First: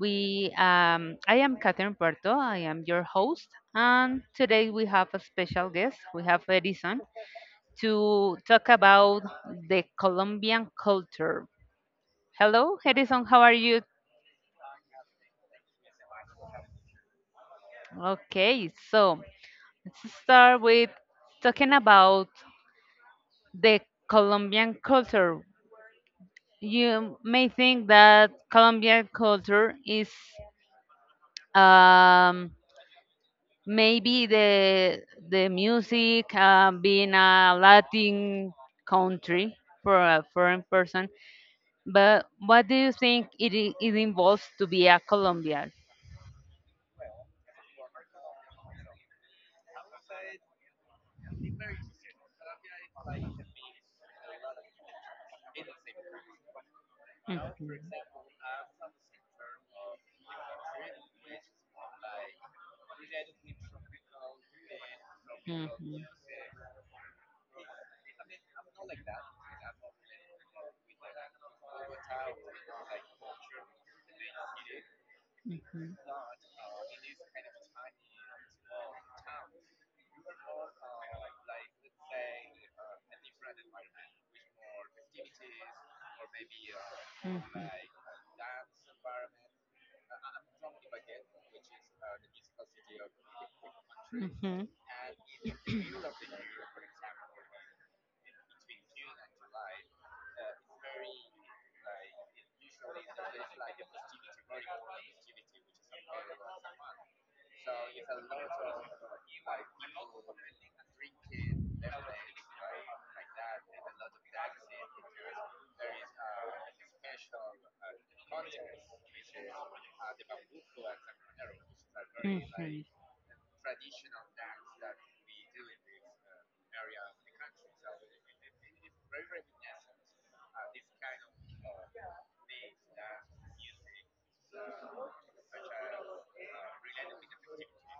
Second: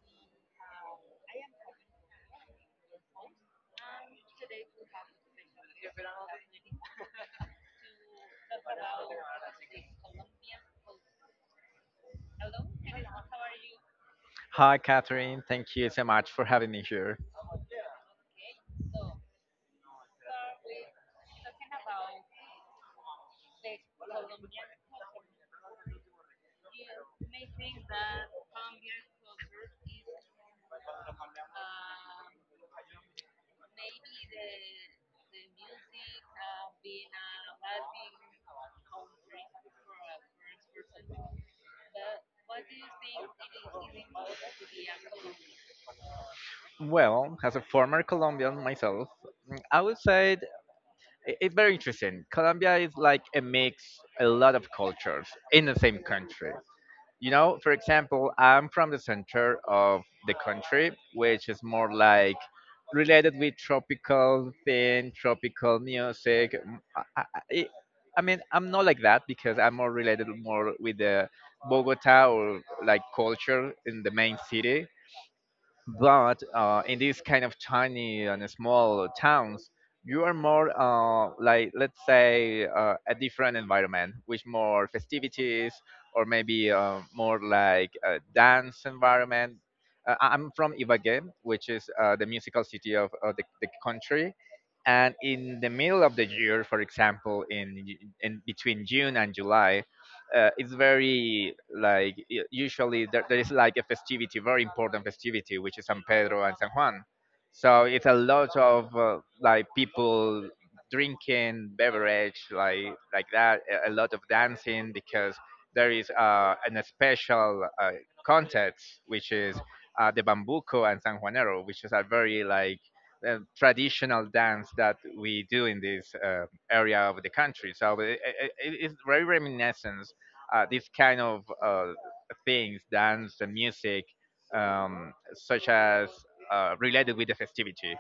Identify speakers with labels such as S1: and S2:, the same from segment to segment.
S1: I am Catherine Puerto. I am your host, and today we have a special guest. We have Edison to talk about the Colombian culture. Hello, Edison. How are you?
S2: Hi, Catherine. Thank you so much for having me here.
S1: Okay, so let's start with talking about the Colombian culture. You may think that Colombian culture is um, maybe the music, being a Latin country for a foreign person. But what do you think it involves to be a Colombian?
S2: Well, as a former Colombian myself, mm, I would say it's very interesting. Colombia is like a mix, a lot of cultures in the same country. You know, for example, I'm from the center of the country, which is more like related with tropical thing,
S1: Mhm.
S2: tropical
S1: Mhm.
S2: music. I I mean, I'm not like that because I'm more related more with the Bogota or like culture in the main city,
S1: Mhm.
S2: but in these kind of tiny and small towns you are more like, let's say, a different environment with more festivities, or maybe more
S1: Mhm.
S2: like a dance environment. I'm from ibagué, which is the musical city of the country, and in the middle of the year, for example, in between june and july, it's very like usually there is like a festivity, very important festivity, which is San Pedro and San Juan. So it's a lot of like people drinking beverage like that, a lot of dancing because there is an special contest, which is the bambuco and San Juanero, which is a very like traditional dance that we do in this area of the country. So it's very reminiscent this kind of things, dance and music, such as related with the festivity.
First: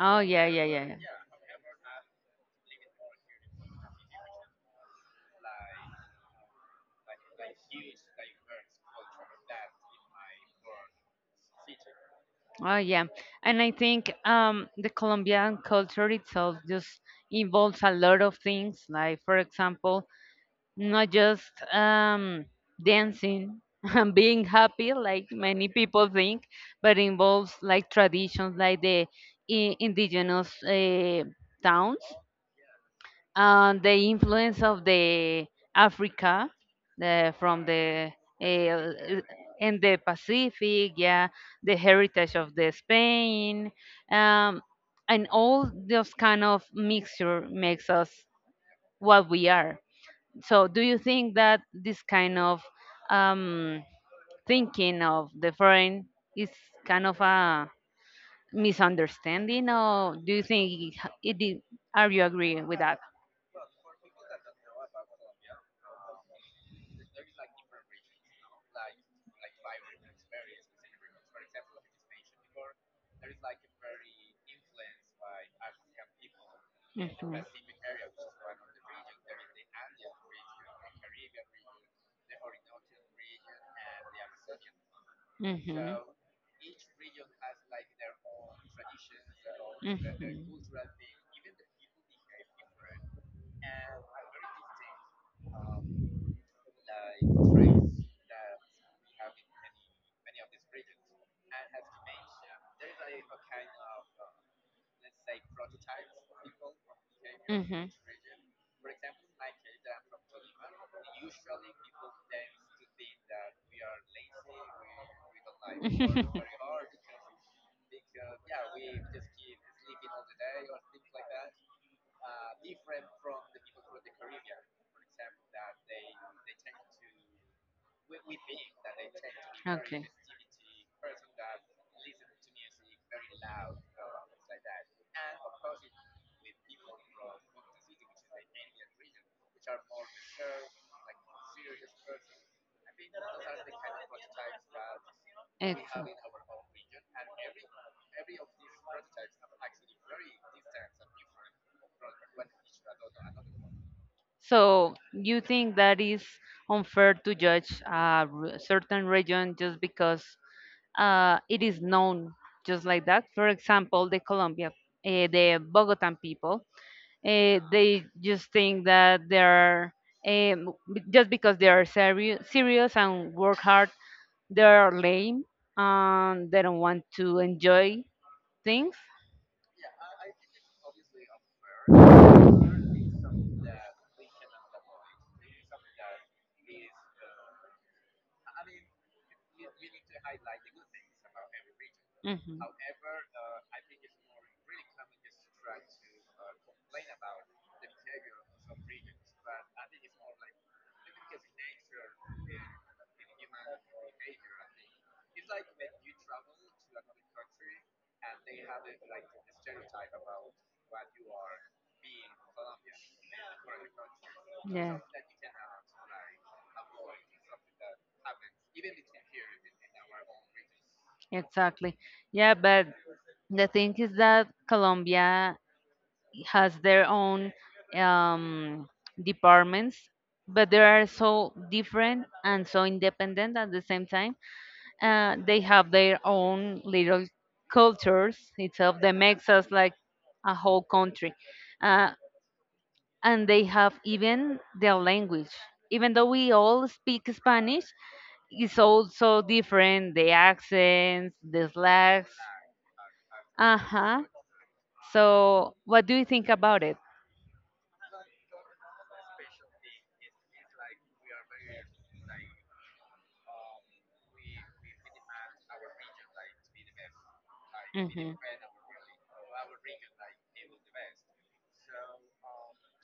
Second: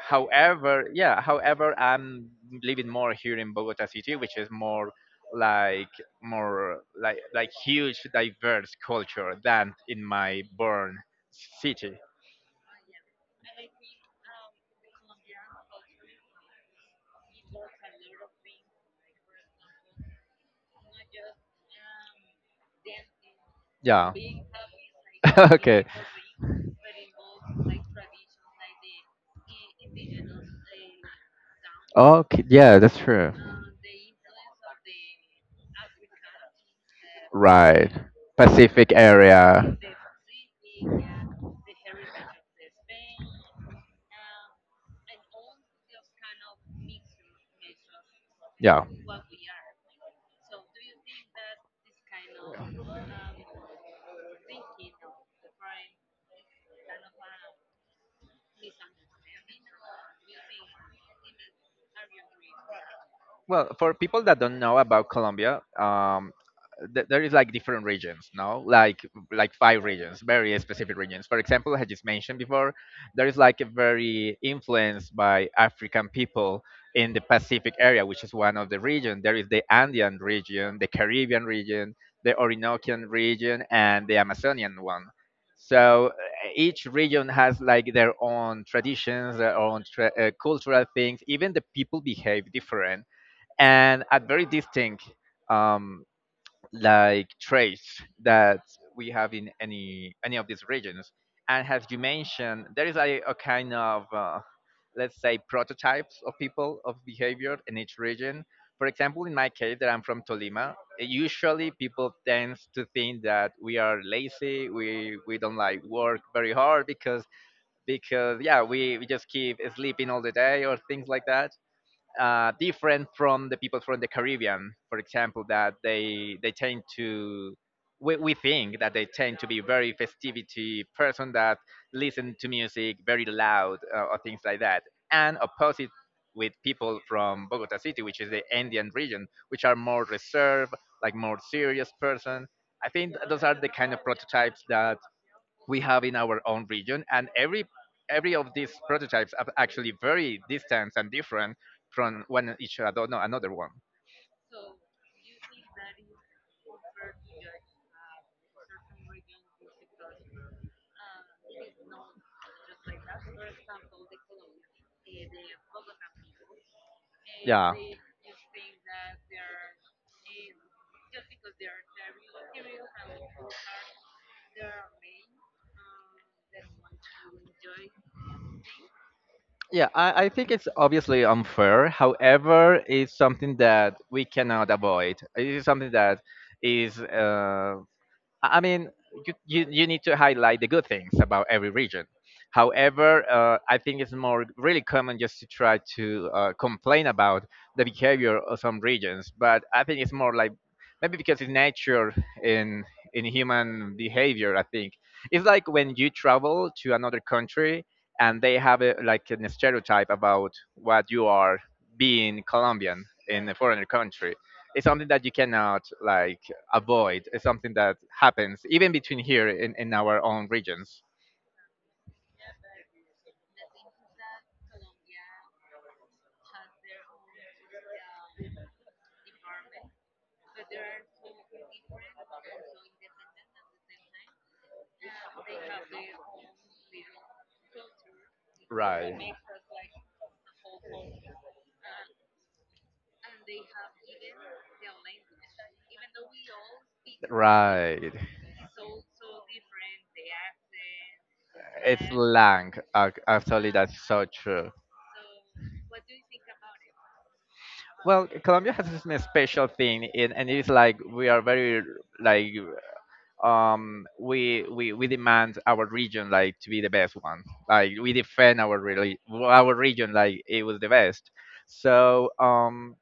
S1: Oh, yeah, yeah, yeah,
S2: However,
S1: yeah.
S2: yeah, however, I'm living more here in Bogota city, which is more like, more like huge diverse culture than in my born city.
S1: Oh yeah, and I think the Colombian culture itself just involves a lot of things. Like for example, not just, dancing and
S2: Yeah.
S1: being happy like many
S2: Okay.
S1: people think, but involves like traditions like the indigenous towns,
S2: Okay, yeah, that's true.
S1: and the influence of the Africa, from
S2: Right.
S1: the,
S2: Pacific
S1: uh,
S2: area.
S1: in the Pacific, yeah, the heritage of the Spain, um, and all those kind of mixture makes us
S2: Yeah.
S1: what we are. So, do you think that this kind of, um, thinking of the foreign is kind of a misunderstanding, or do you think, it, it, are you agree with that?
S2: Well, for people that don't know about Colombia, there is like different regions, no? Like five regions, very specific regions. For example, I just mentioned before, there is like a very influenced by African people in the Pacific area, which is one of the region. There is the Andean region, the Caribbean region, the Orinocan region, and the Amazonian one. So each region has like their own traditions, their own cultural things. Even the people behave different, and a very distinct um, like traits that we have in any of these regions. And as you mentioned, there is a kind of let's say prototypes of people of behavior in each region. For example, in my case, that I'm from Tolima, usually people tend to think that we are lazy, we don't like work very hard because, yeah, we just keep sleeping all the day, or things like that, different from the people from the Caribbean, for example, that they tend to, we think that they tend to be very
S1: Okay.
S2: festivity person that listen to music very loud, or things like that, and opposite with people from Bogota City, which is the Andean region, which are more reserved, like more serious person. I think those are the kind of prototypes that we have
S1: Excellent.
S2: in our own region, and every of these prototypes are actually very distant and different from one each other, no, another one.
S1: So you think that is unfair to judge a certain region just because, it is known just like that? For example, the Colombia, the Bogotan people,
S2: Yeah,
S1: they just think that they're, just because they are serious and work hard, they're lame and they don't want to enjoy things.
S2: yeah, I think it's obviously unfair, however it's something that we cannot avoid. It is something that is I mean, you need to highlight the good things about every region. However, I think it's more really common just to try to complain about the behavior of some regions. But I think it's more like maybe because it's nature in in human behavior. I think it's like when you travel to another country and they have like a stereotype about what you are, being Colombian in a foreigner country, it's
S1: Yeah.
S2: something that you cannot like avoid. It's something that happens even between here in our own regions.
S1: Exactly. Yeah, but the thing is that Colombia has their own um, departments, but they are so different and so independent at the same time. They have their own little cultures itself that
S2: Right.
S1: makes us like a whole country. Uh, and they have even their language. Even though we all speak Spanish,
S2: Right.
S1: it's also different the accents, the
S2: It's
S1: slangs.
S2: slang. Actually,
S1: Uh
S2: that's
S1: huh.
S2: so true.
S1: So, what do you think about it?
S2: Well, Colombia has this special thing, and it's like we are very like, we demand our region like to be the best one. Like
S1: Hmm.
S2: we
S1: Mm.
S2: defend our really our region like it was the best. So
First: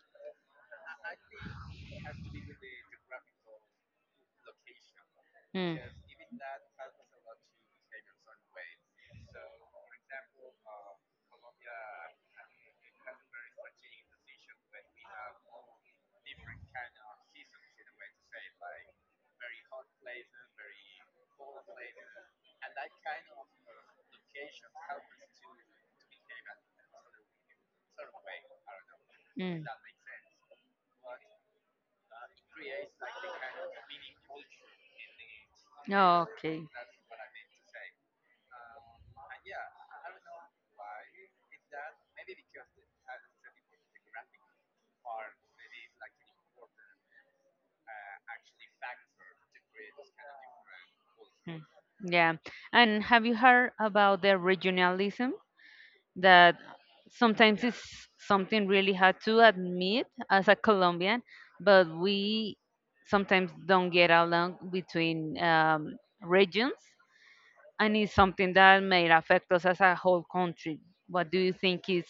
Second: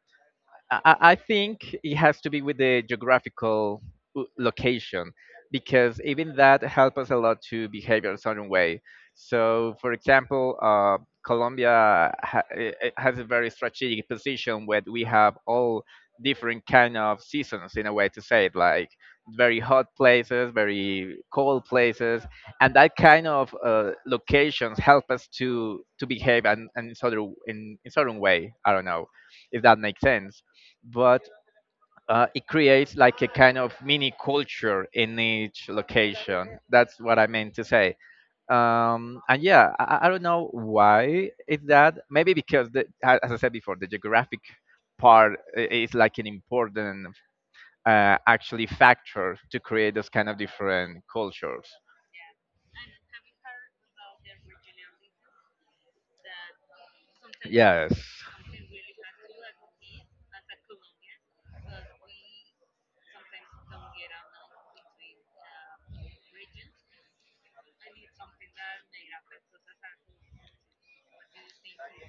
S2: I think it has to be with the geographical location, because even that helps us a lot to behave in a certain way. So, for example, Colombia has a very strategic position where we have all different kind of seasons, in a way to say it, like very hot places, very cold places, and that kind of locations help us to behave, and in, sort of, in certain way. I don't know if that makes sense, but it creates like a kind of mini culture in each
S1: Mm.
S2: location.
S1: Okay.
S2: That's what I meant to say. And yeah, I don't know why it's that. Maybe because the, as I said before, the geographic part is like an important actually factor to create those kind of different
S1: Mm.
S2: cultures.
S1: Yeah. And have you heard about the regionalism that sometimes, yeah,
S2: Yes.
S1: it's something really hard to admit as a Colombian, but we sometimes don't get along between, regions, and it's something that may affect us as a whole country. What do you think is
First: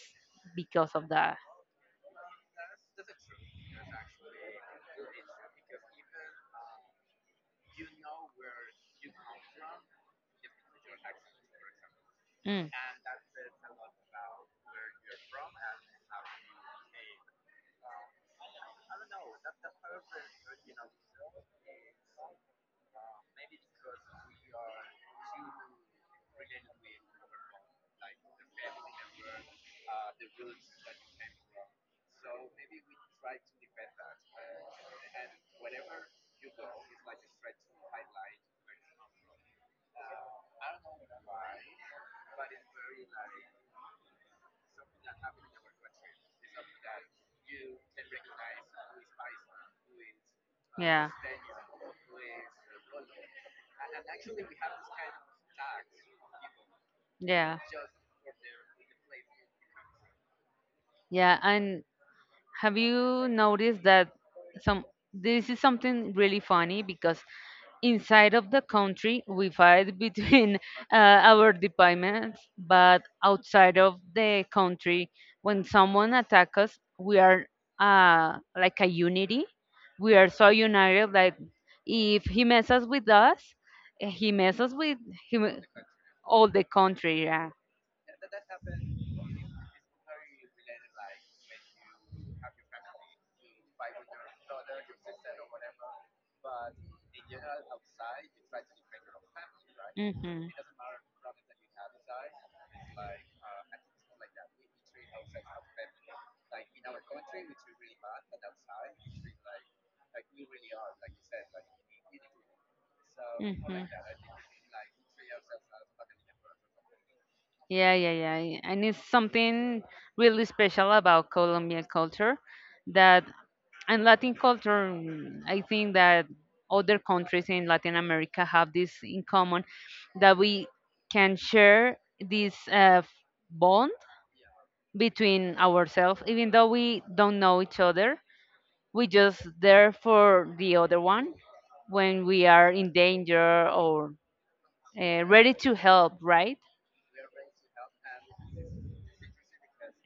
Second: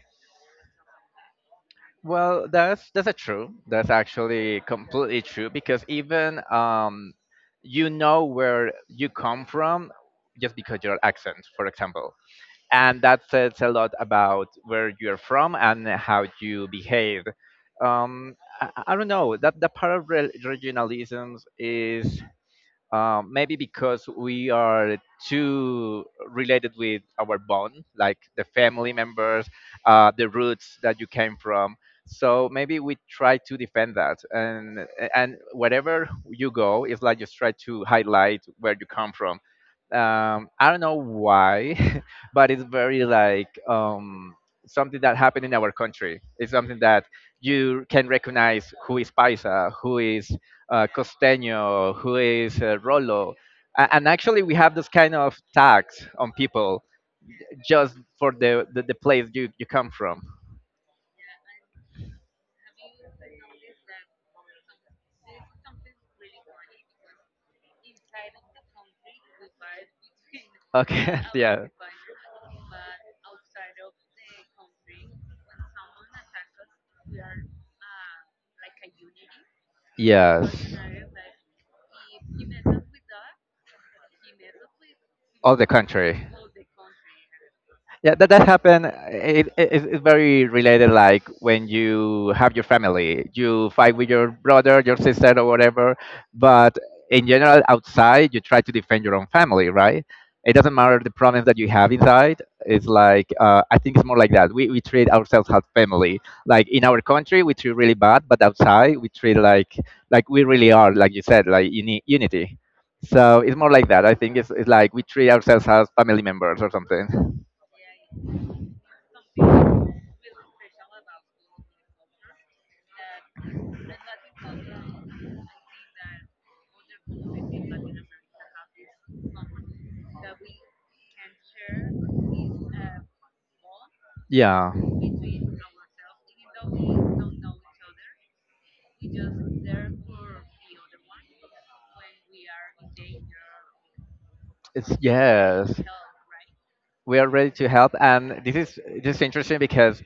S1: because of that?
S2: Well, that's a true. That's actually completely true because even you know where you come from just because your accent, for example,
S1: Mm.
S2: and that says a lot about where you're from and how you behave. Um, I don't know that the part of regionalisms is maybe because we are too related with our bond, like the family members, the roots that you came from. So maybe we try to defend that, and wherever you go, it's like just try to highlight where you come from. I don't know why, but it's very like something that happened in our country. It's something that you can recognize who is Paisa, who is
S1: Yeah.
S2: Costeño, who is Rolo. And actually, we have this kind of tags on people
S1: Yeah.
S2: just for the place you come from.
S1: Yeah, and have you noticed that, some this is something really funny, because inside of the country we fight between
S2: Okay,
S1: our
S2: yeah.
S1: departments, but outside of the country, when someone attacks us, we are, like a unity. We are so
S2: Yes.
S1: united that if he messes with us, he messes with
S2: All
S1: him,
S2: the country.
S1: all the country. Yeah.
S2: Yeah, that that happened. It's very related, like when you have your family, you fight with your brother, your sister, or whatever. But in general, outside, you try to defend your own family, right?
S1: Mm-hmm.
S2: It doesn't matter the problems that you have inside. It's like I think it's more like that. We treat ourselves as family. Like in our country, we treat really bad, but outside, we treat like we really are, like you said, like unity. So it's more like that. I think it's like we treat ourselves as family members or something.
S1: Yeah, yeah, yeah, yeah. And it's something really special about Colombian culture, that and Latin culture. I think that other countries in Latin America have this in common, that we can share this, bond
S2: Yeah,
S1: between ourselves, even though we don't know each other. We just there for the other one when we are in danger or,
S2: it's
S1: ready to
S2: yes.
S1: help, right?
S2: We are ready to help, and this is interesting because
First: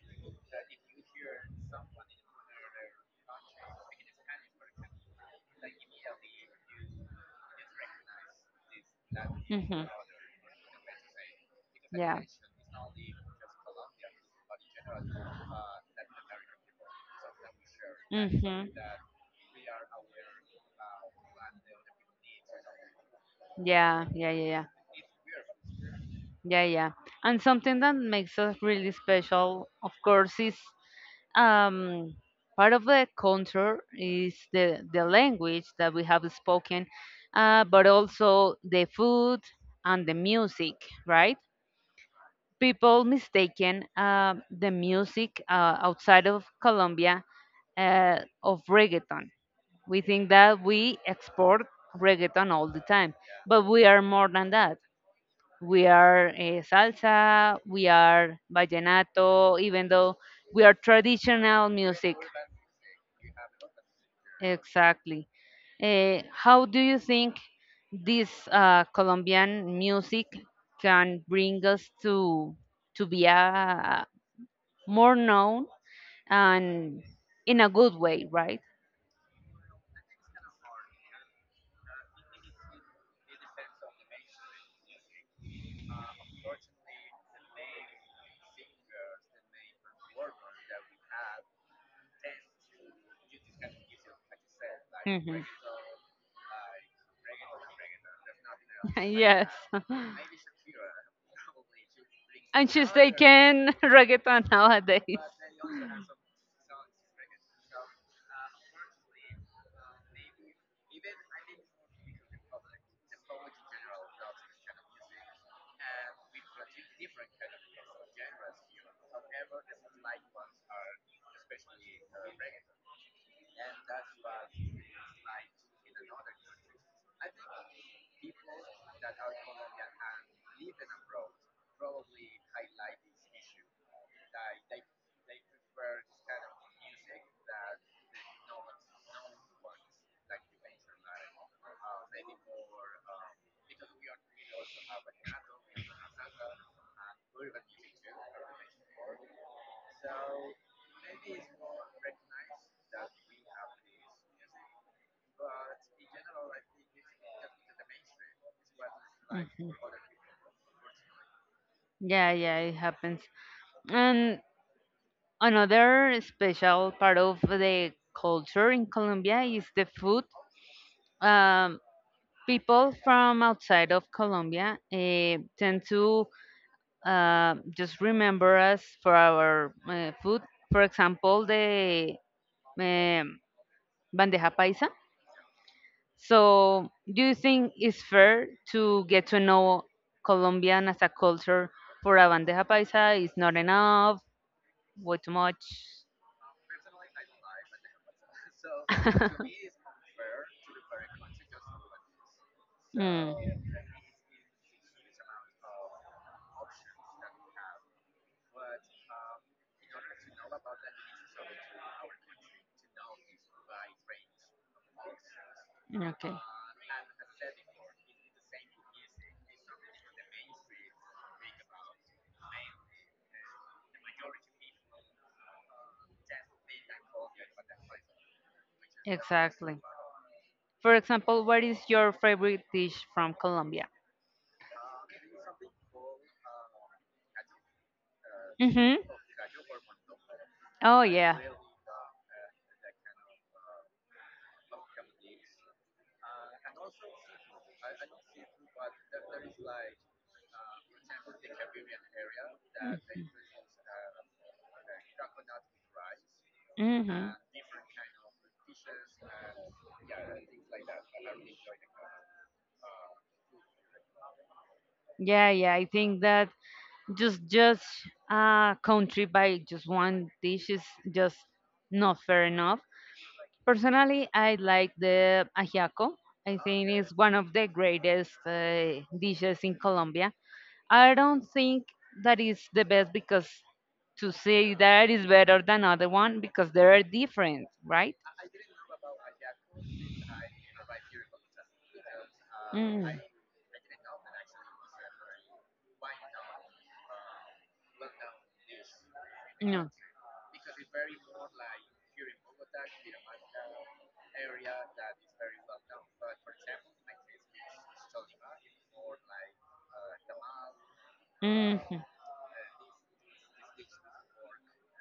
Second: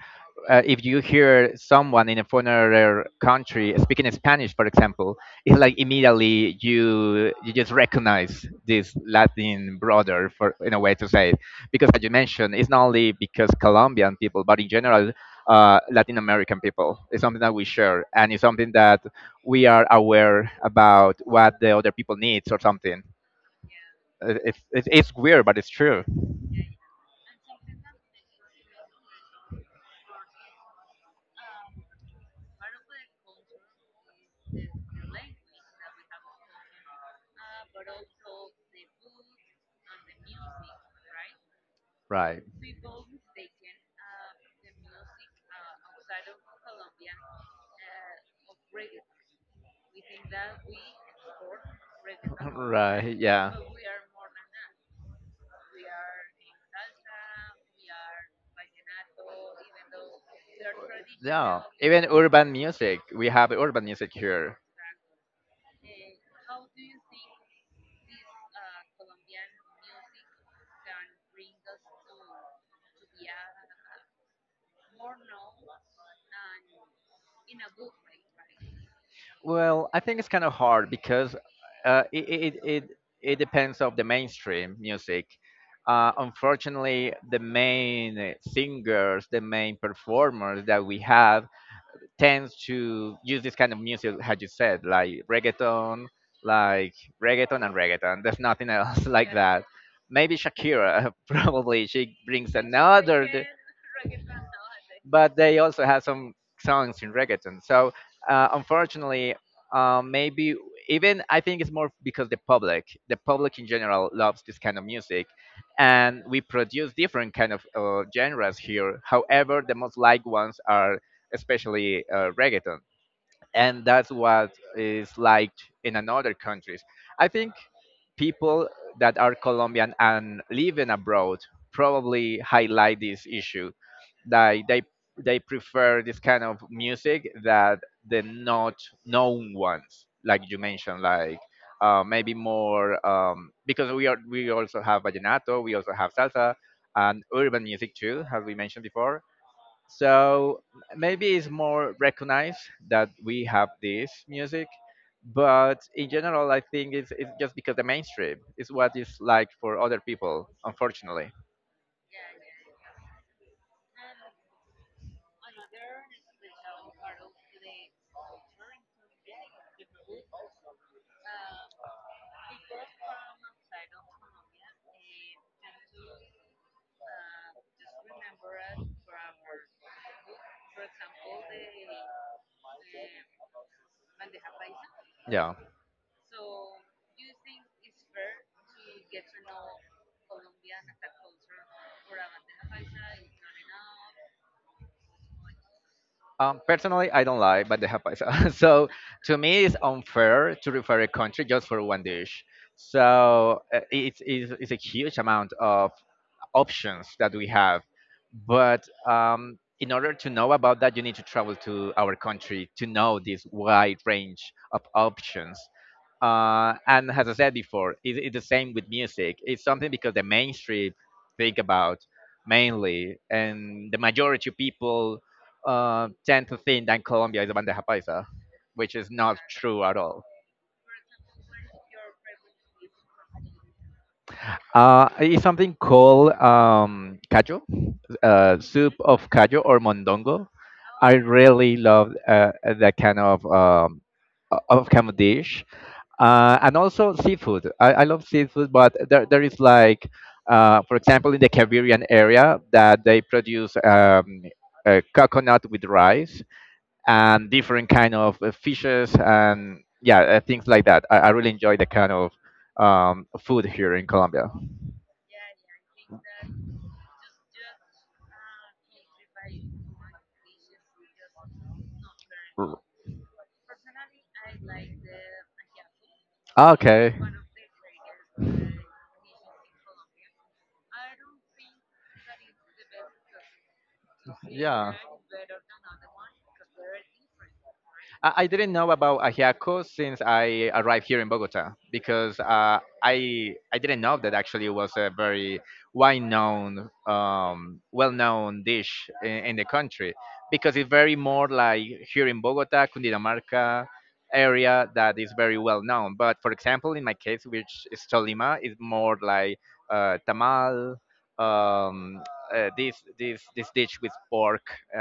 S2: if you hear someone in a foreigner country speaking in Spanish, for example, it's like immediately you just recognize this Latin
S1: Mhm.
S2: brother, for in a way to say it, because as you
S1: Yeah.
S2: mentioned, it's not only because Colombian people, but in general, Latin American people. It's something that we share, and it's
S1: Mhm.
S2: something that we are aware about what the other people needs or something.
S1: Yeah, yeah, yeah, yeah.
S2: It's weird, but it's true.
S1: Yeah, yeah. And something that makes us really special, of course, is, um, part of the culture is the language that we have spoken, but also the food and the music, right?
S2: Right.
S1: People mistaken the music, outside of Colombia, of reggaeton. We think that we export reggaeton all the time,
S2: Right, yeah.
S1: but we are more than that. We are, salsa, we are vallenato, even though we are
S2: Yeah,
S1: traditional
S2: even
S1: music.
S2: urban music. We have urban music here.
S1: Exactly. Eh, how do you think this, Colombian music can bring us to be, more known, and in a good way, right?
S2: Well, I think it's kind of hard because uh, it, it, it, it depends of the mainstream music. Unfortunately, the main singers, the main performers that we have tends to use this kind of music, as you said,
S1: Mhm.
S2: like reggaeton and reggaeton. There's nothing else like. Yeah.
S1: Yes.
S2: That. Maybe Shakira, probably she brings really
S1: And she's
S2: another,
S1: taking reggaeton nowadays.
S2: but they also have some songs in reggaeton. So unfortunately, maybe even I think it's more because the public in general loves this kind of music, and we produce different kind of genres here. However, the most liked ones are especially reggaeton, and that's what is like in another countries. I think people that are Colombian and living abroad probably highlight this issue that they prefer this kind of music, that the not known ones, like you mentioned, like maybe more because we are, we also have vallenato, we also have salsa and urban music too, as we mentioned before, so maybe it's more recognized that we have this music, but in general, I think it's just because the mainstream is what it's like
S1: Mhm.
S2: for other people, unfortunately.
S1: Yeah, yeah, it happens. And another special part of the culture in Colombia is the food. Um, People from outside of Colombia, tend to, just remember us for our, food. For example, the, um, bandeja paisa.
S2: Yeah.
S1: So, do you think it's fair to get to know Colombian as a culture for a bandeja paisa? Is not enough? Way too much?
S2: Personally, I don't like bandeja paisa. So to me, it's unfair to refer a country just for one dish.
S1: Mm.
S2: So it's a huge amount of options that we have. But in order to know about that, you need to travel to our country to know this wide range of options.
S1: Okay.
S2: And as I said before, it's the same with music. It's something because the mainstream think about mainly, and the majority of people tend to think that Colombia is a bandeja paisa, which is not
S1: Exactly.
S2: true at all.
S1: For example, what is your favorite dish from Colombia?
S2: It's something called callo, soup
S1: Mm-hmm.
S2: of callo or mondongo.
S1: Oh
S2: I
S1: yeah.
S2: really love that kind of kind of dish, and also seafood. I love seafood, but there is like, for example, in the Caribbean area that they produce coconut with rice
S1: Mm-hmm.
S2: and different kind of fishes and things like that. I really enjoy the kind of food here in Colombia.
S1: Yeah, yeah. I think that just country by just one dish is just not fair enough. Personally, I like the ajiaco. I think it's
S2: Okay.
S1: one of the greatest, dishes in Colombia. I don't think that is the best, because to say
S2: Yeah.
S1: that is better than other one, because they are different, right?
S2: I didn't know about ajiaco since I arrived here in Bogota because
S1: Mm,
S2: I didn't know that actually it was a very well known dish in the
S1: no.
S2: country because it's very more like here in Bogota, Cundinamarca area that is very well known. But for example, in my case, which is Tolima, is more like tamal.
S1: Mhm.
S2: Um, this dish with pork,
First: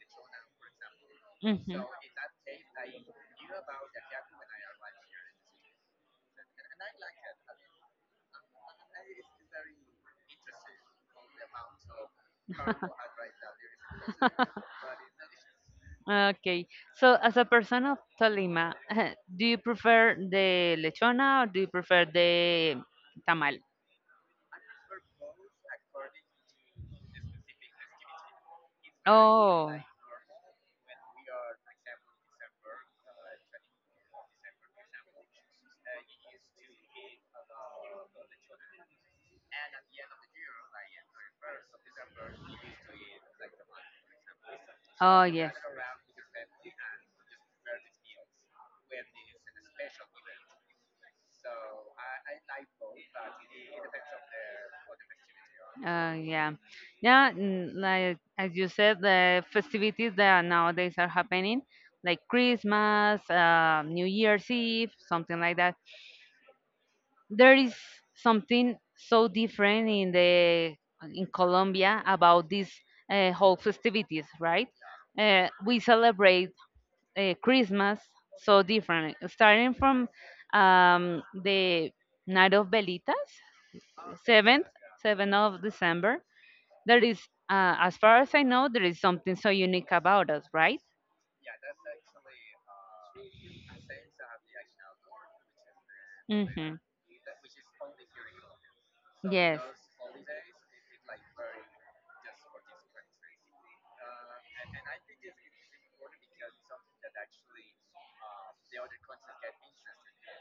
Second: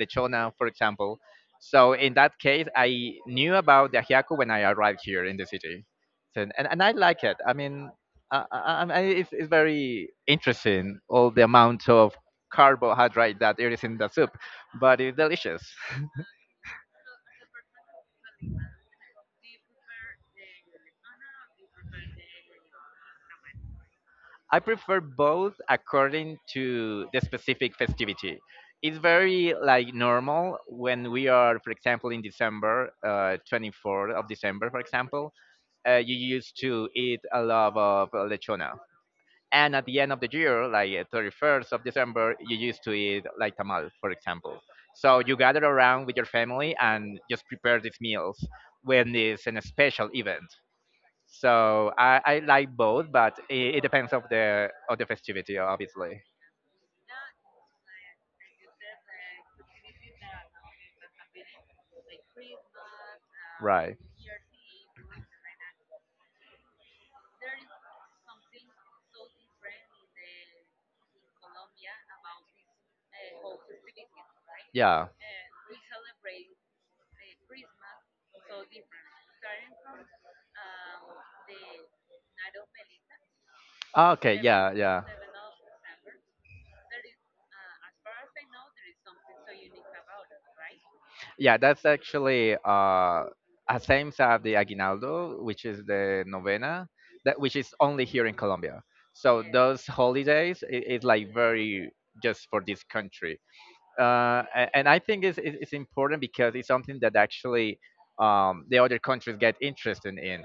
S2: lechona, for example, so in that case, I knew about the Ajiaco when I arrived here in the city, so, and I like it. I mean, it's very interesting all the amount of carbohydrate that there is in the soup, but it's delicious.
S1: Okay, so as a person of Tolima, do you prefer the lechona or do you prefer the tamal?
S2: I prefer both according to the specific festivity. It's very
S1: Oh.
S2: like normal when we are, for example, in December, 24th of December, for example, you used to eat a lot of lechona and at the end of the year, like 31st of December, you used to eat like tamal, for example. So
S1: Oh,
S2: you
S1: yes.
S2: gather around with your family and just prepare these meals when it's an special event. So I like both, but it depends of the festivity, obviously.
S1: Yeah. Yeah, like as you said, the festivities that nowadays are happening, like Christmas,
S2: Right.
S1: New Year's Eve, something like that. There is something so different in Colombia about these, whole festivities, right?
S2: Yeah.
S1: We celebrate, Christmas so differently, starting from, the night of Velitas,
S2: Ah, okay,
S1: seventh,
S2: yeah, yeah.
S1: 7th of December. There is, as far as I know, there is something so unique about us, right?
S2: Yeah, that's actually a same as the aguinaldo, which is the
S1: Mm-hmm.
S2: novena, that which is only here in Colombia. So
S1: Yes.
S2: those holidays is like very just for this country, and I think it's important because it's something that actually the other countries get interested in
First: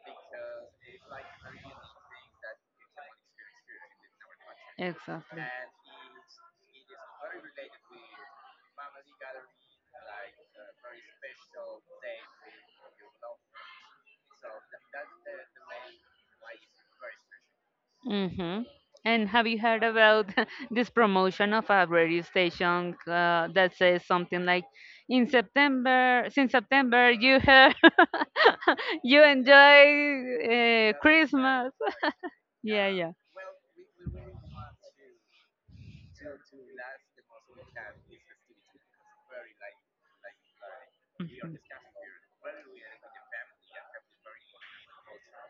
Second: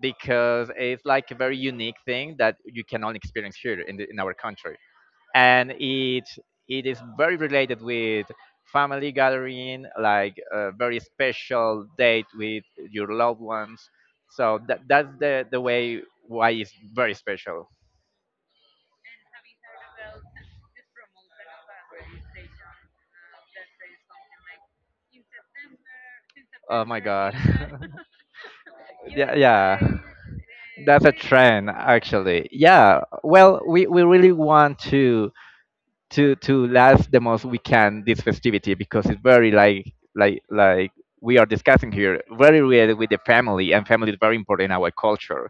S2: because it's like a very unique thing that you cannot experience here in the, in our country.
S1: Exactly.
S2: And it is very related with family gathering, like a very special date with your loved ones. So that's the way why it's very special.
S1: Mm-hmm. And have you heard about this promotion of a radio station, that says something like, "In September, since
S2: Oh my
S1: September,
S2: god.
S1: you enjoy,
S2: Yeah, yeah. That's a trend
S1: Christmas."
S2: actually.
S1: Yeah,
S2: Yeah.
S1: yeah,
S2: Well, we really want to last the most we can this festivity because it's very like like we are discussing here very related with the family and family is very important in our culture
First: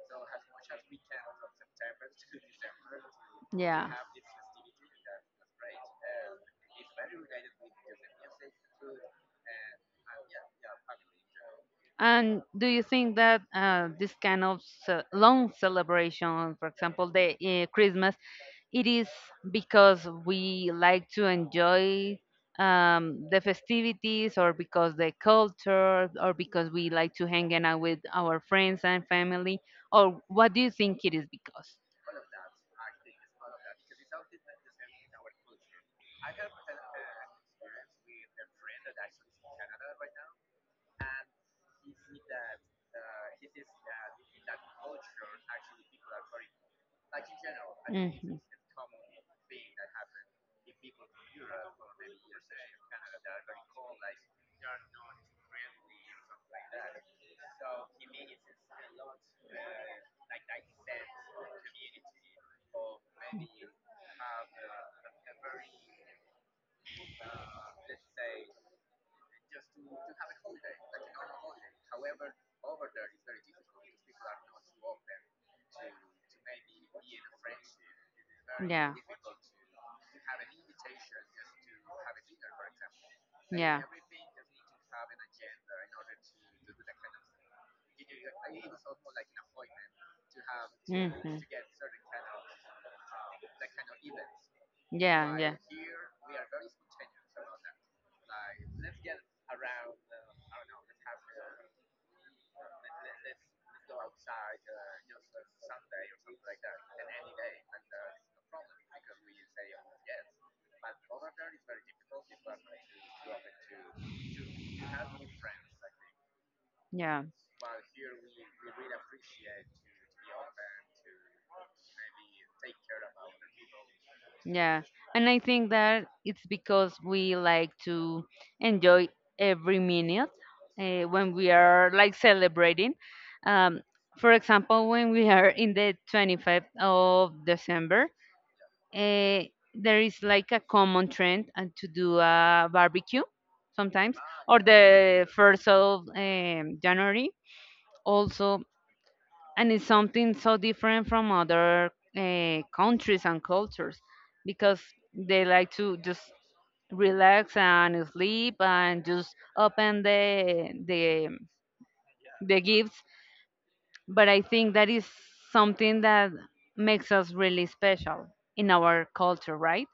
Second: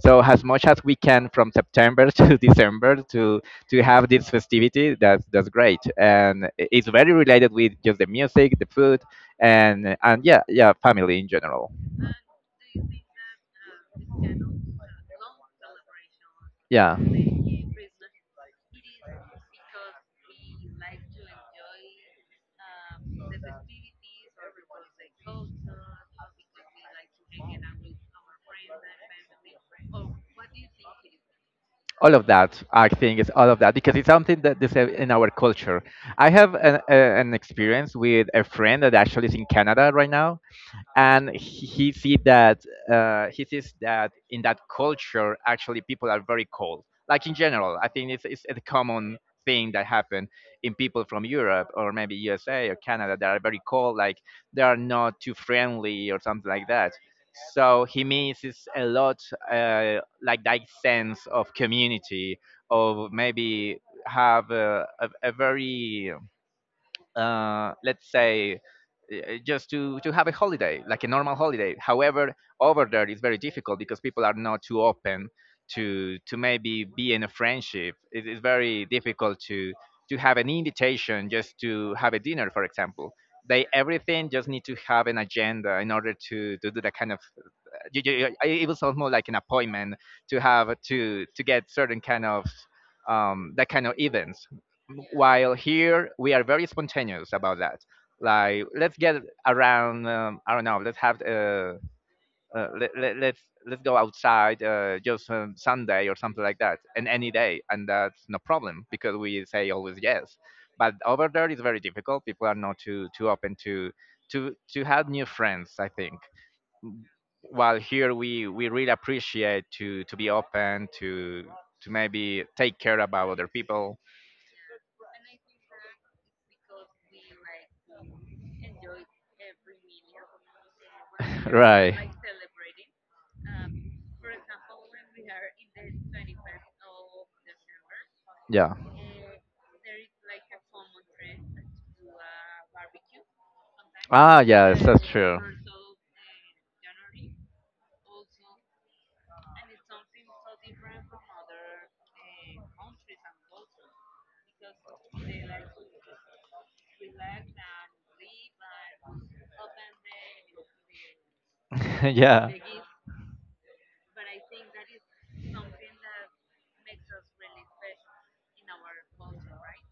S2: so as much as we can from September to December to
S1: yeah.
S2: have this festivity, that's great and it's very related with just the music, the food and yeah family in general.
S1: And do you think that, this kind of long celebration, for
S2: Yeah,
S1: example, the, Christmas, it is because we like to enjoy, the festivities, or because the culture, or because we like to hang out with our friends and family, or what do you think it is because?
S2: all of that. I think it's all of that because it's something that is in our culture. I have an experience with a friend that actually is in Canada right now and he see that he sees that in that culture actually people are very cold like in general. I think it's,
S1: Mhm.
S2: it's a common thing that happen in people from Europe or maybe USA or Canada that are very cold, like they are not too friendly or something like that, so he misses a lot like that sense of community of maybe have a very let's say uh, just to have a holiday like a normal holiday. However over there it's very difficult because people are not too open to maybe be in a friendship. It is very
S1: Yeah.
S2: difficult to have an invitation just to have a dinner, for example. They
S1: Yeah.
S2: everything just need to have an agenda in order to do that kind of it was almost like an appointment to have
S1: Hmm.
S2: to get certain kind of that kind of events.
S1: Yeah,
S2: While
S1: yeah.
S2: here we are very spontaneous about that. Like let's get around. I don't know. Let's have uh, let, let, let's let's go outside just Sunday or something like that, and any day, and that's no problem because we say always yes. But over there it's very difficult. People are not too open to have new friends, I think. While here we really appreciate to be open to maybe take care about other people.
S1: Yeah. Yeah. And I think that it's because we like to enjoy every minute, when we are
S2: Right.
S1: like celebrating. Um, for example, when we are in the 25th of December,
S2: Yeah,
S1: uh, there is like a common trend, to do a barbecue sometimes,
S2: ah
S1: or
S2: yes, that's
S1: the
S2: true.
S1: 1st of, January. Also, and it's something so different from other, countries and cultures, because they like to just relax and sleep and just open the the
S2: Yeah.
S1: the gifts, but I think that is something that makes us really special in our culture, right?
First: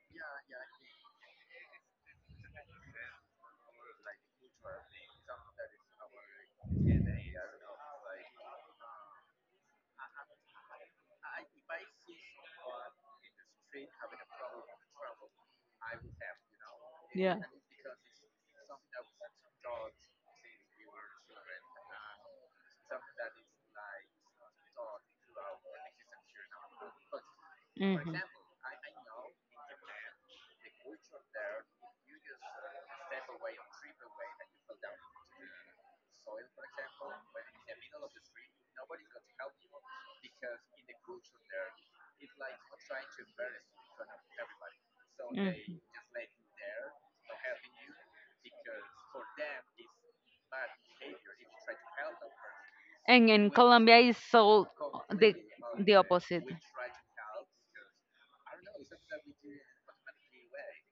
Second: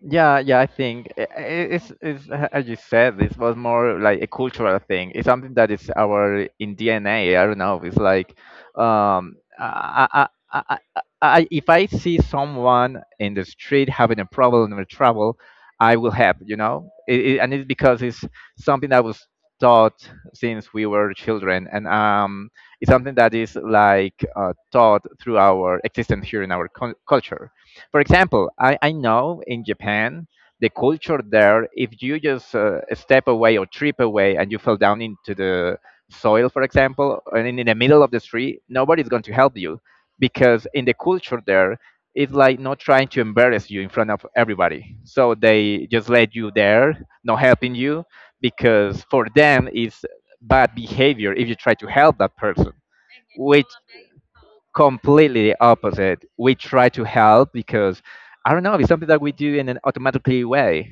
S2: Yeah, yeah, I think it's as you said, this was more like a cultural thing. It's something that is our in DNA. I don't know. It's like, if I see someone in the street having a problem or trouble, I will help. You know,
S1: Yeah.
S2: and it's because it's something that was taught since we were children, and it's something that is like taught through our existence here in our culture. For
S1: Mhm.
S2: example, I know in Japan, the culture there, if you just step away or trip away and you fall down into the soil, for example, and in the middle of the street, nobody's going to help you because in the culture there, it's like not trying to embarrass you in front of everybody. So
S1: Mm.
S2: they just let you there, not helping you, because for them it's bad behavior if you try to help that person,
S1: And in
S2: which
S1: Colombia is so the
S2: completely the
S1: the
S2: opposite.
S1: opposite.
S2: We try to help because I don't know, it's something that we do in an automatically way.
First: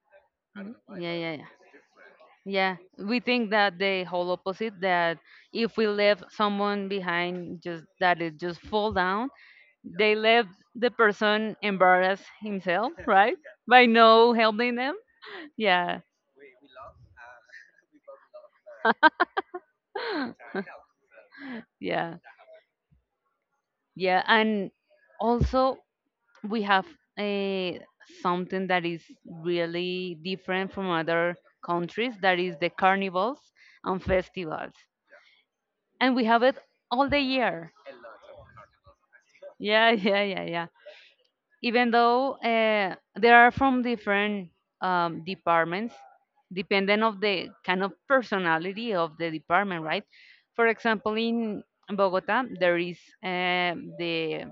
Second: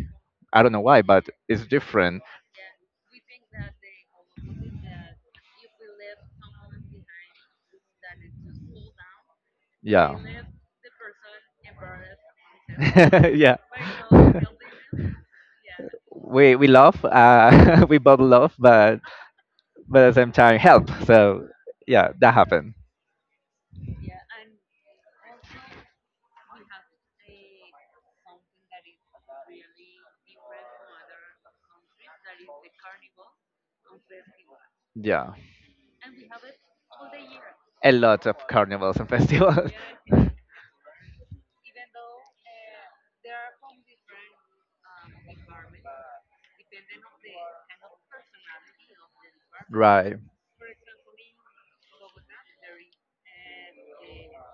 S2: I don't
S1: Mhm.
S2: know why,
S1: Yeah,
S2: but
S1: yeah, yeah.
S2: it's different.
S1: Yeah, we think that the whole opposite, that if we leave someone behind, just that it just fall down, they
S2: Yeah.
S1: left the person embarrass himself, right?
S2: Yeah.
S1: By no helping them. Yeah,
S2: We love, we both love, but at the same time help. So yeah,
S1: yeah,
S2: that happened.
S1: yeah, and also we have, uh, something that is really different from other countries, that is the carnivals and festivals,
S2: Yeah,
S1: and we have it all the year.
S2: a lot of carnivals and festivals.
S1: Yeah, yeah, yeah, yeah. Even though, they are from different, departments, depending of the kind of personality of the department, right?
S2: Right.
S1: For example, in Bogota there is, the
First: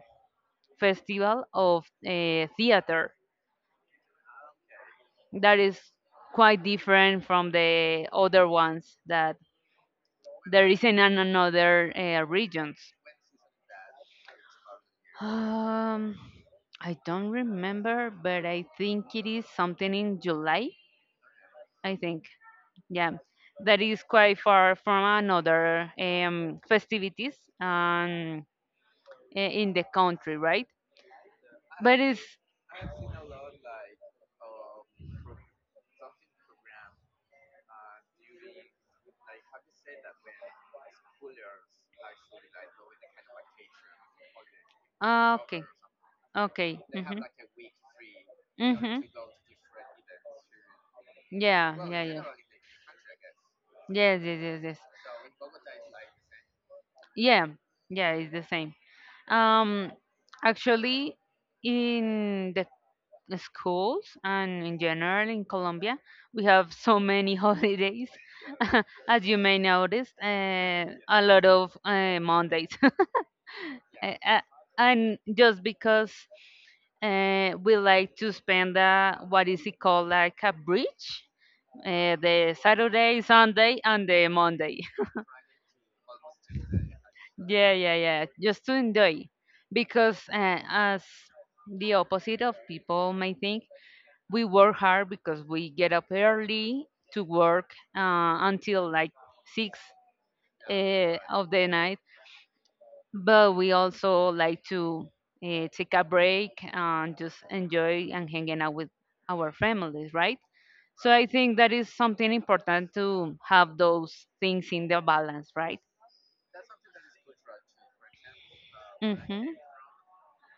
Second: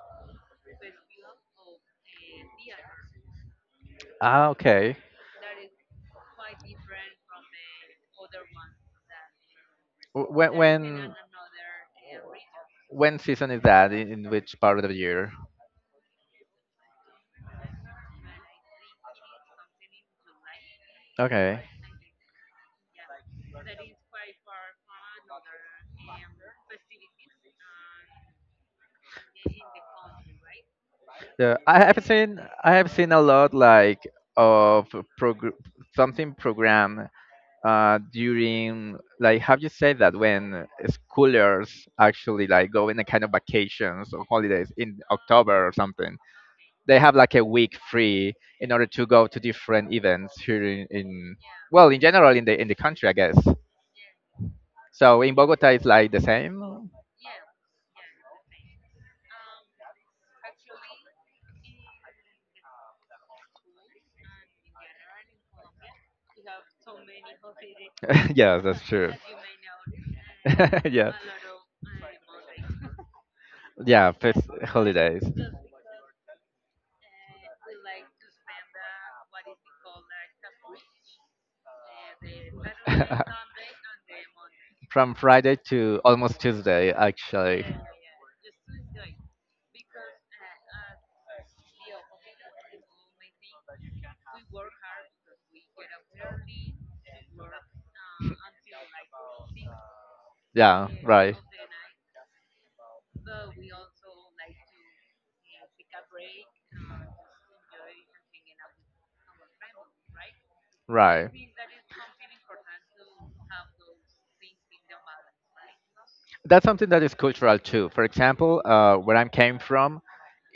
S1: festival of, theater,
S2: Ah, okay.
S1: that is quite different from the other ones that
S2: Wh- When
S1: there is in
S2: when
S1: another, regions.
S2: when season is that? In which part of the year?
S1: Um, I don't remember, but I think it is something in July.
S2: Okay.
S1: I think, yeah, that is quite far from another, festivities, um, in the country, right?
S2: Yeah,
S1: But it's,
S2: I have seen a lot like of progr program during like how you say that when schoolers actually like go in a kind of vacations or holidays in
S1: uh,
S2: October or something.
S1: okay.
S2: They have like a week free in
S1: Hmm.
S2: order
S1: Hmm.
S2: to go to different events here in
S1: Yeah,
S2: well in
S1: yeah, yeah.
S2: general in the country, I guess.
S1: Yes, yes, yes, yes.
S2: So in Bogota it's like the same.
S1: Yeah, yeah, it's the same. Um, Actually, in the schools and in general in Colombia, we have so many holidays.
S2: Yeah, that's true.
S1: As you may notice,
S2: Yeah,
S1: a lot of, Mondays.
S2: yeah,
S1: Uh,
S2: first
S1: uh, and
S2: holidays.
S1: just because, we like to spend, what is it called, like a bridge, the Saturday, Sunday, and the Monday.
S2: From Friday to almost Tuesday actually.
S1: Yeah, yeah, yeah. Just to enjoy. Because, as the opposite of people may think, we work hard because we get up early to work, until like 6,
S2: Yeah. Right.
S1: of the night. But we also like to, take a break and just enjoy and hanging out with our families, right? So I
S2: Right,
S1: think that is something important to have those things in the balance, right?
S2: that's something that is cultural too. For example, where I
S1: Mm-hmm.
S2: came from,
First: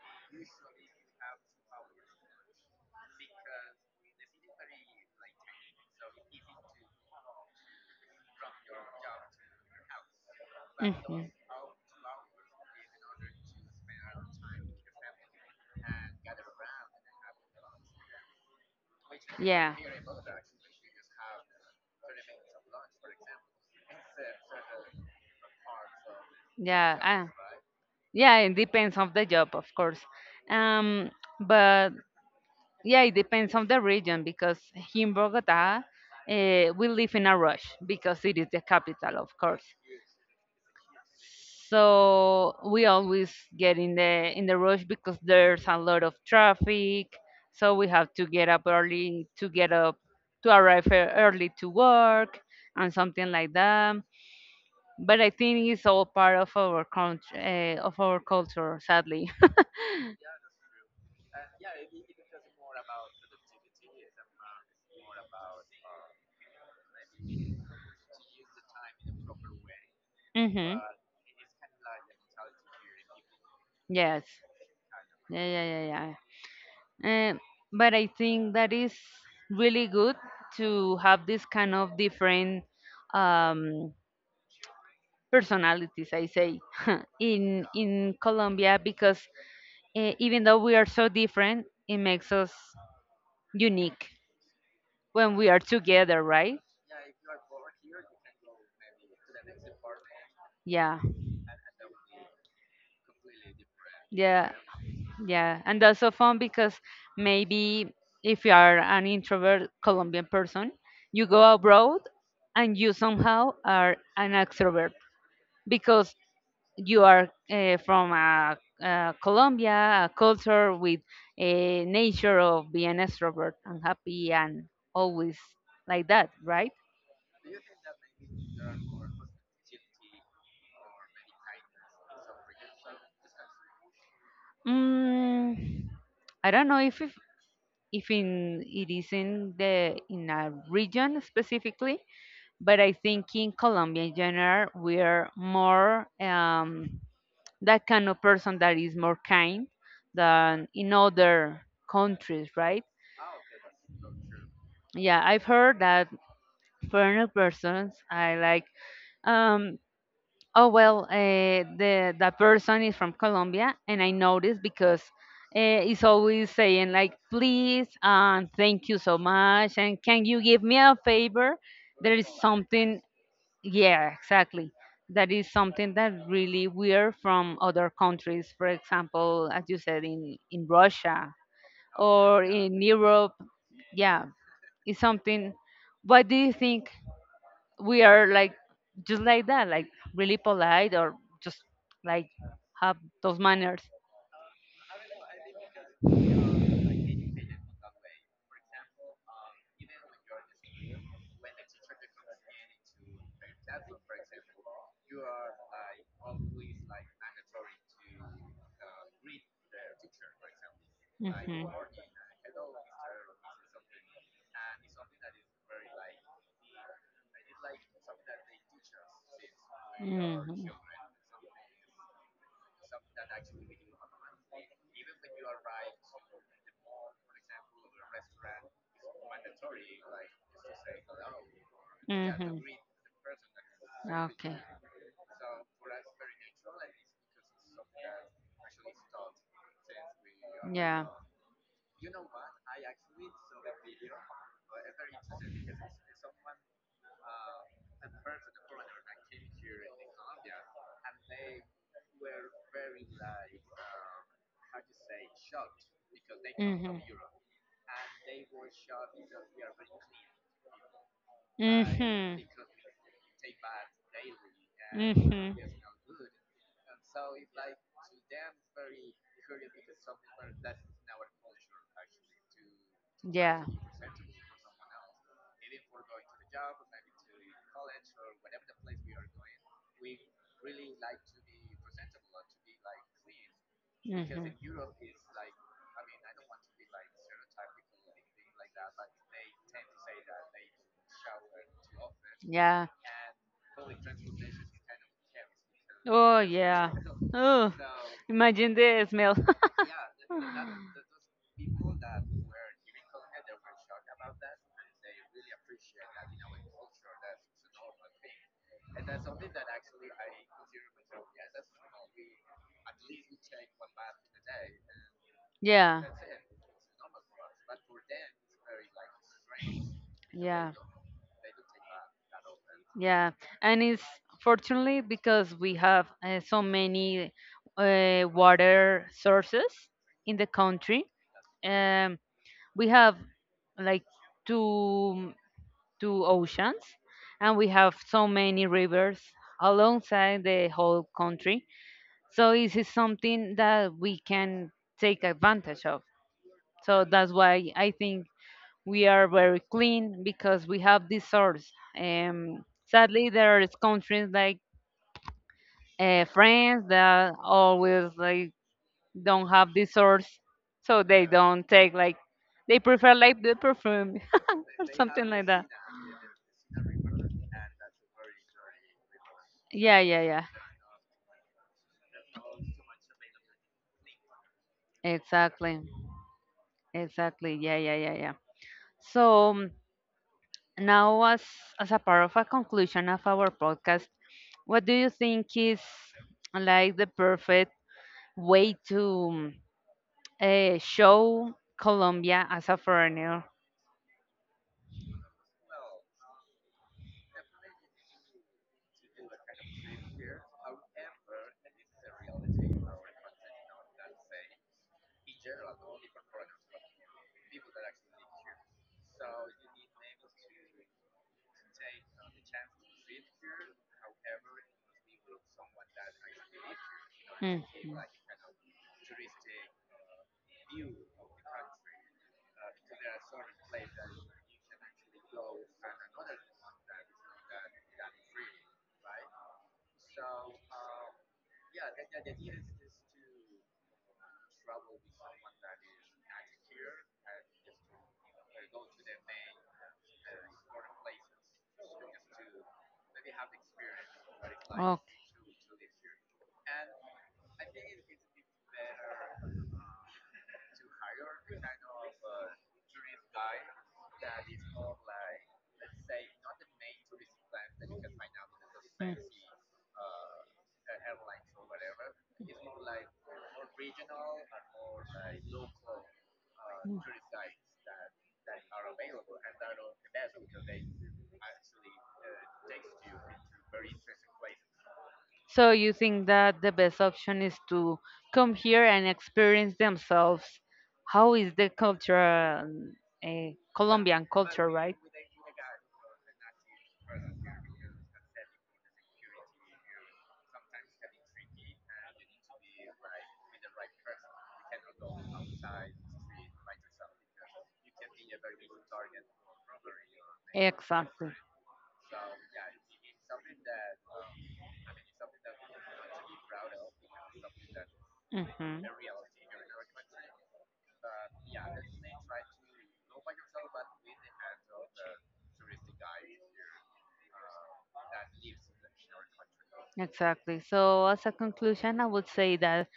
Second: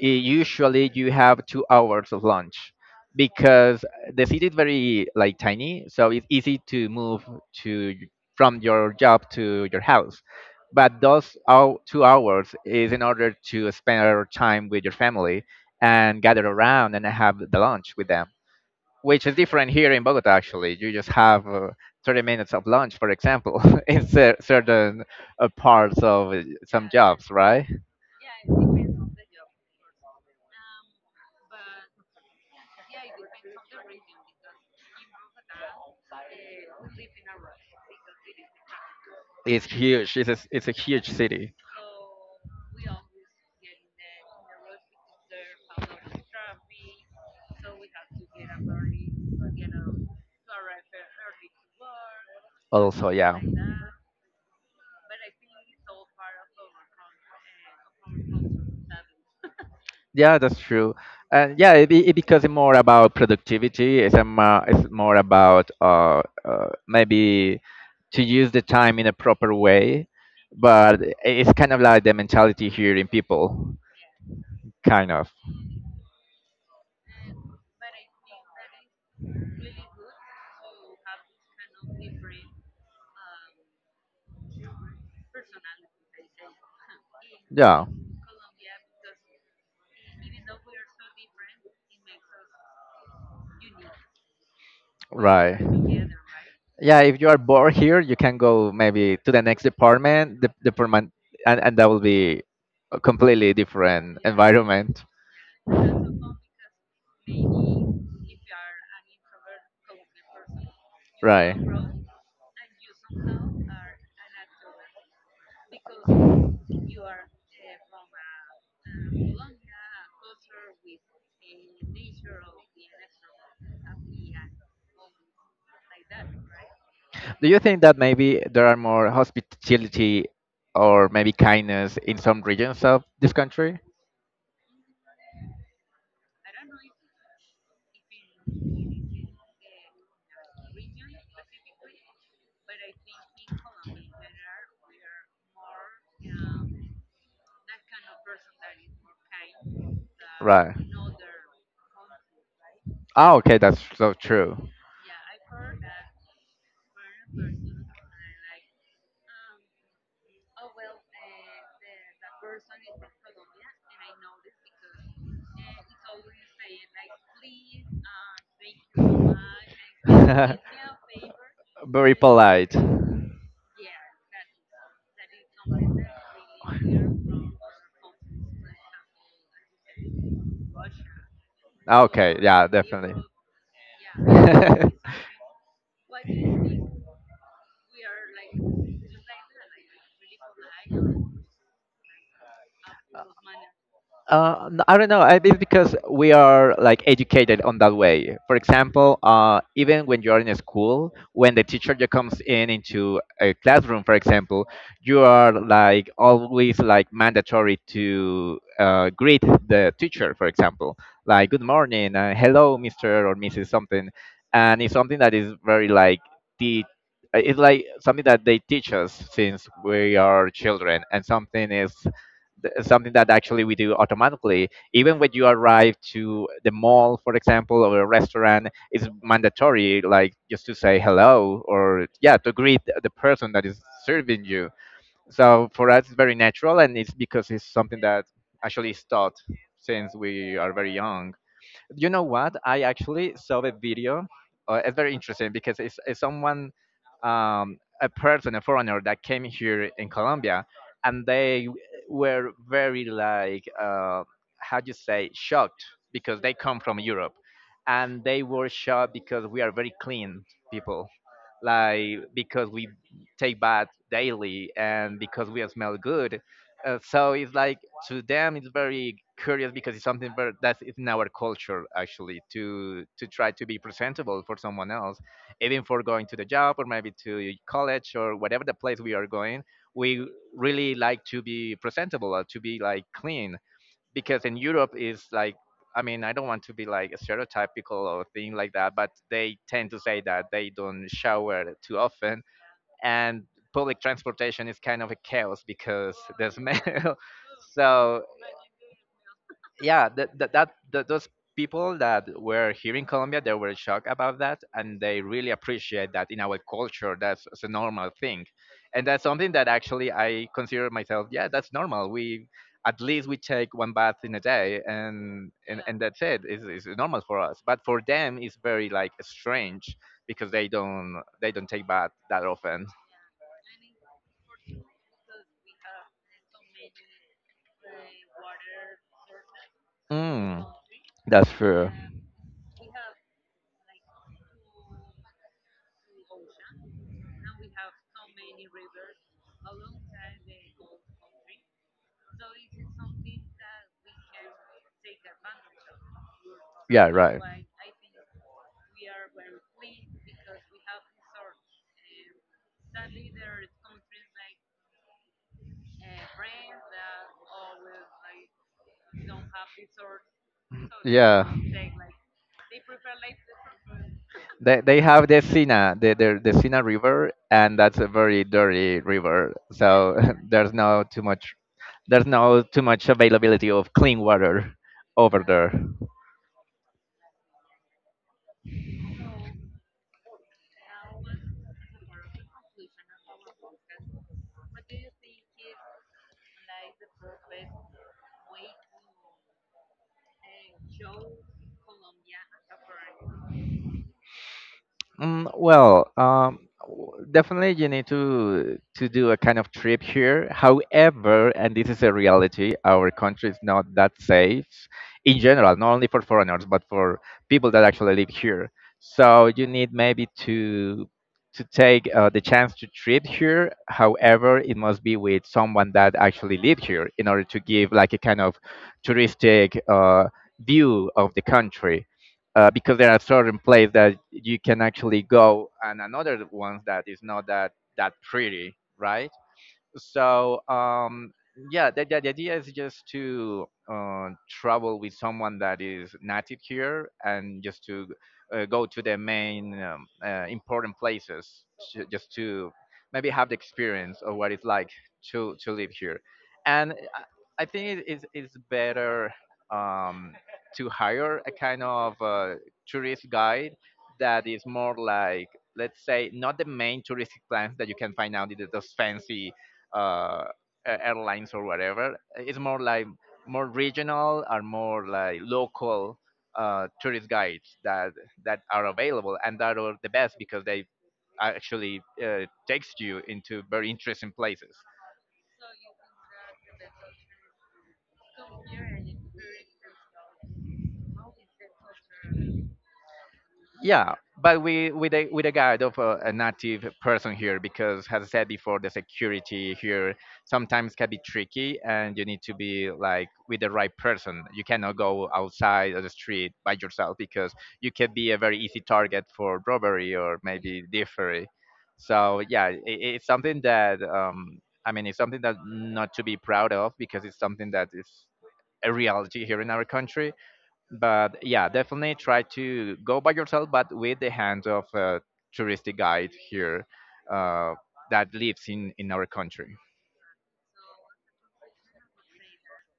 S2: i- usually you have 2 hours of lunch because the city is very like tiny, so it's easy to move to y- from your job to your house. But
S1: Mhm.
S2: those 2 hours is in order to spend our time with your family and gather around and have the lunch with them, which is different
S1: Yeah.
S2: here in Bogota. Actually, you just have 30 minutes of lunch, for example, in certain parts of some
S1: Yeah,
S2: jobs. Right?
S1: yeah, it depends on the job, of course. Um, but yeah, it depends on the region, because here in Bogota, we live in a rush because it is the capital, of
S2: It's
S1: course.
S2: huge. It's it's a huge city.
S1: So we always get in the rush because there's a lot of traffic, so we have to get up early to get up to arrive early to work and
S2: Also,
S1: something
S2: yeah.
S1: like that, but I think it's all part of our country, of our culture, sadly.
S2: Yeah, that's true. And yeah, it becomes more about productivity. It's more about maybe to use the time in a proper way.
S1: Mm-hmm.
S2: But it's kind of like the mentality here in people,
S1: Yes,
S2: kind of.
S1: yeah, yeah, yeah, yeah. But I think that is really good to have this kind of different, um personalities, I say. In
S2: Yeah.
S1: Colombia, because, even though we are so different, it makes us unique when we
S2: Right.
S1: are together, right?
S2: Yeah, if you are bored here, you can go maybe to the next department,
S1: Yeah,
S2: and that will be a completely different
S1: yeah,
S2: environment.
S1: yeah, and that's so fun, because maybe if you are an introvert Colombian person, you go
S2: Right.
S1: abroad and you somehow are an extrovert, because you are, from a Colombia, a culture with a nature of being extrovert and happy and always like that, right?
S2: Do you think that maybe there are more hospitality or maybe kindness in some regions of this country?
S1: Mm, I don't know if, in it is in the in a region specifically, but I think in Colombia in general we are more, that kind of person that is more kind than
S2: Right.
S1: in other countries, right?
S2: Ah, okay, that's so true.
S1: Yeah, I've heard that for new persons, I like, um oh well, the that person is from Colombia, and I noticed because, it's always saying like please and thank you so much and can you give me a favor, there
S2: Very
S1: is
S2: polite.
S1: something, yeah, exactly, that is something that really we're from other countries, for example, as you said, in Russia
S2: Okay,
S1: or
S2: yeah,
S1: in
S2: definitely.
S1: Europe, yeah, it's something. What do you think, we are like just like that, like really polite, or just like have those manners?
S2: I don't know. It's because we are like educated on that way. For example, even when you're in a school, when the teacher just comes in into a classroom, for example, you are like always like mandatory to greet the teacher, for example, like good
S1: Mhm.
S2: morning, hello, Mister or Mrs. something, and it's something that is very like the it's like something that they teach us since we are
S1: Mhm.
S2: children, and something is something that actually we do automatically, even when you arrive to the mall, for example, or a restaurant, it's mandatory like just to say hello or yeah to
S1: Mhm.
S2: greet the person that is serving
S1: Okay.
S2: you. So for us it's very natural and it's because it's something that actually is taught since we are very
S1: Yeah.
S2: young. You know what? I actually saw the video. It's very interesting because it's someone, a person, a foreigner that came here in Colombia, and they were very like, how do you say, shocked because they come from
S1: Mhm.
S2: Europe, and they were shocked because we are very clean people,
S1: Mhm.
S2: like
S1: Mhm.
S2: because we take bath daily and because we smell good. So it's like to them it's very curious because it's that is in our culture, actually, to try to
S1: Yeah.
S2: be
S1: Mhm.
S2: presentable for someone else, even for going to the job or maybe to college or whatever the place we are going. We really like to be presentable or to be like clean, because in Europe is like, I mean, I don't want to be like a stereotypical or thing like that, but they tend to say that they don't shower too often,
S1: Yeah.
S2: and public transportation is kind of a chaos because
S1: Oh
S2: there's
S1: yeah.
S2: smell.
S1: Oh,
S2: So
S1: imagine the smell.
S2: yeah, that that, that that those people that were here in Colombia, they were shocked about that, and they really appreciate that in our culture. It's a normal thing, and that's something that actually I consider myself, yeah, that's normal. We, at least, we take one bath in a day, and
S1: Yeah.
S2: that's it. It's normal for us, but for them it's very like strange, because
S1: Yeah.
S2: they don't take bath that often.
S1: Yeah, and it's fortunately because we have, so many, water sources in the
S2: mm,
S1: country.
S2: that's true.
S1: Um, we have like two two oceans, and we have so many rivers alongside the whole country. So this is something that we can take advantage of. So
S2: Yeah,
S1: that's
S2: right.
S1: why I think we are very clean, because we have this source. Sadly, there is countries like, France that always like don't have this source, so they
S2: Yeah.
S1: don't take like, they prefer like the perfume
S2: They
S1: or
S2: have
S1: something
S2: the
S1: like that.
S2: Sina, the Sina River, and that's a very dirty river.
S1: Yeah,
S2: So
S1: yeah, yeah.
S2: there's no too much, there's no too much availability of clean water over there.
S1: Exactly. Exactly. Yeah, yeah, yeah, yeah. So, now, as a part of a conclusion of our podcast, what do you think is like the perfect way to, show Colombia as a foreigner?
S2: Mm, well, definitely you need to do a kind of trip here. However, and this is a reality, our country is not that safe in general, not only for foreigners but for people that actually live here. So you need maybe to take the chance to trip here. However, it must be with someone that actually lived here in order to
S1: Mm.
S2: give like a kind of touristic, view of the country, because there are certain places that you can actually go and another ones that is not that that pretty, right? So yeah, the idea is just to, travel with someone that is native here and just to, go to the main important places, just to maybe have the experience of what it's like to live here. And I think it's better, um, to hire a kind of, tourist guide that is more like, let's say, not the main touristic plans that you can find out in those fancy, uh, airlines or whatever. It's more like more regional or more like local, tourist guides that are available and that are the best because they actually, takes you into very interesting places.
S1: So you think that the best option is to come here and experience themselves. How is the culture, um,
S2: Yeah,
S1: Colombian
S2: but
S1: culture,
S2: we,
S1: right?
S2: with a guide of a native person here, because, as I said before, the security here sometimes can be tricky, and you need to be like with the right person. You cannot go outside of the street by yourself because you can be a very easy target for robbery or maybe
S1: Exactly.
S2: thievery. So yeah, it's something that I mean, it's something that not to be proud of, because it's something that is
S1: Hmm.
S2: a reality here in our country. But yeah, definitely try to go by yourself, but with the hand of a touristic guide here, uh, that lives in our country.
S1: Exactly. So, as a conclusion, I would say that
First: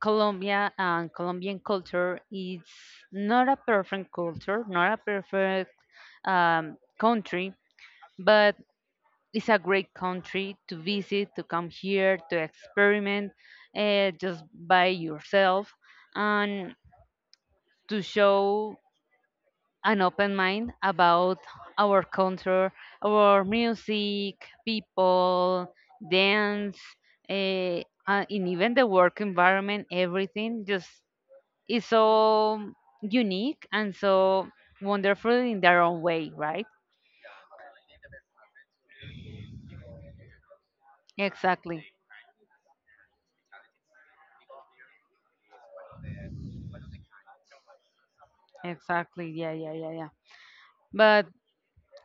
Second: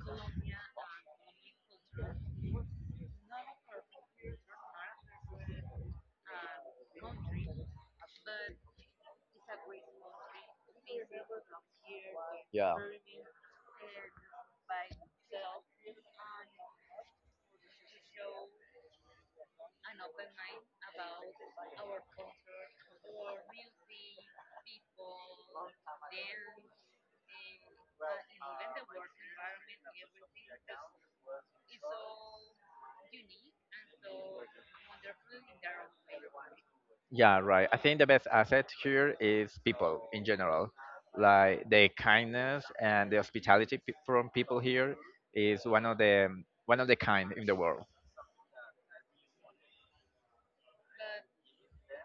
S1: Colombia and Colombian culture is not a perfect culture, not a perfect, country, but it's a great country to visit, to come here, to
S2: Yeah.
S1: experiment, just by yourself, and to show an open mind about our culture, our music, people, dance, uh, and even the work environment, everything. Just is so unique and so wonderful in their own way, right?
S2: Yeah, right, I think the best asset here is people in general, like the
S1: Exactly,
S2: kindness and the hospitality from people here is one of the kind in the world.
S1: exactly. Yeah, yeah, yeah, yeah. But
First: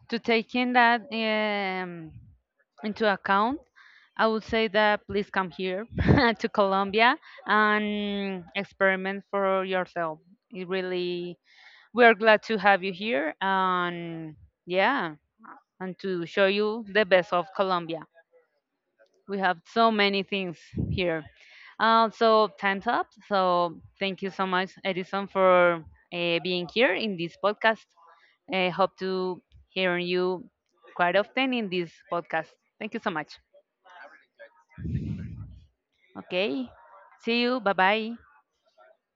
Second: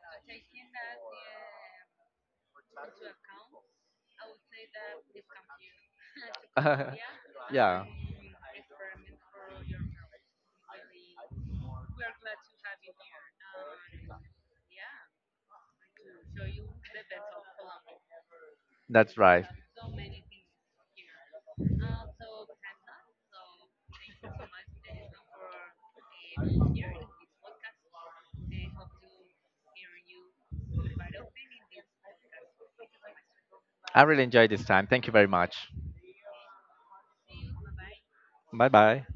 S1: to take in that, into account, I would say that please come here to Colombia
S2: Yeah,
S1: and experiment for yourself. It really, we are glad to have you here, and yeah, and to show you the best of Colombia.
S2: that's
S1: We
S2: right.
S1: have so many things here. So time's up. So thank you so much, Edison, for, being here in this podcast. I hope to hear you quite often in this podcast. Thank you so much.
S2: I really enjoyed this time. Thank you very much.
S1: Okay. See you. Bye bye.
S2: Bye bye.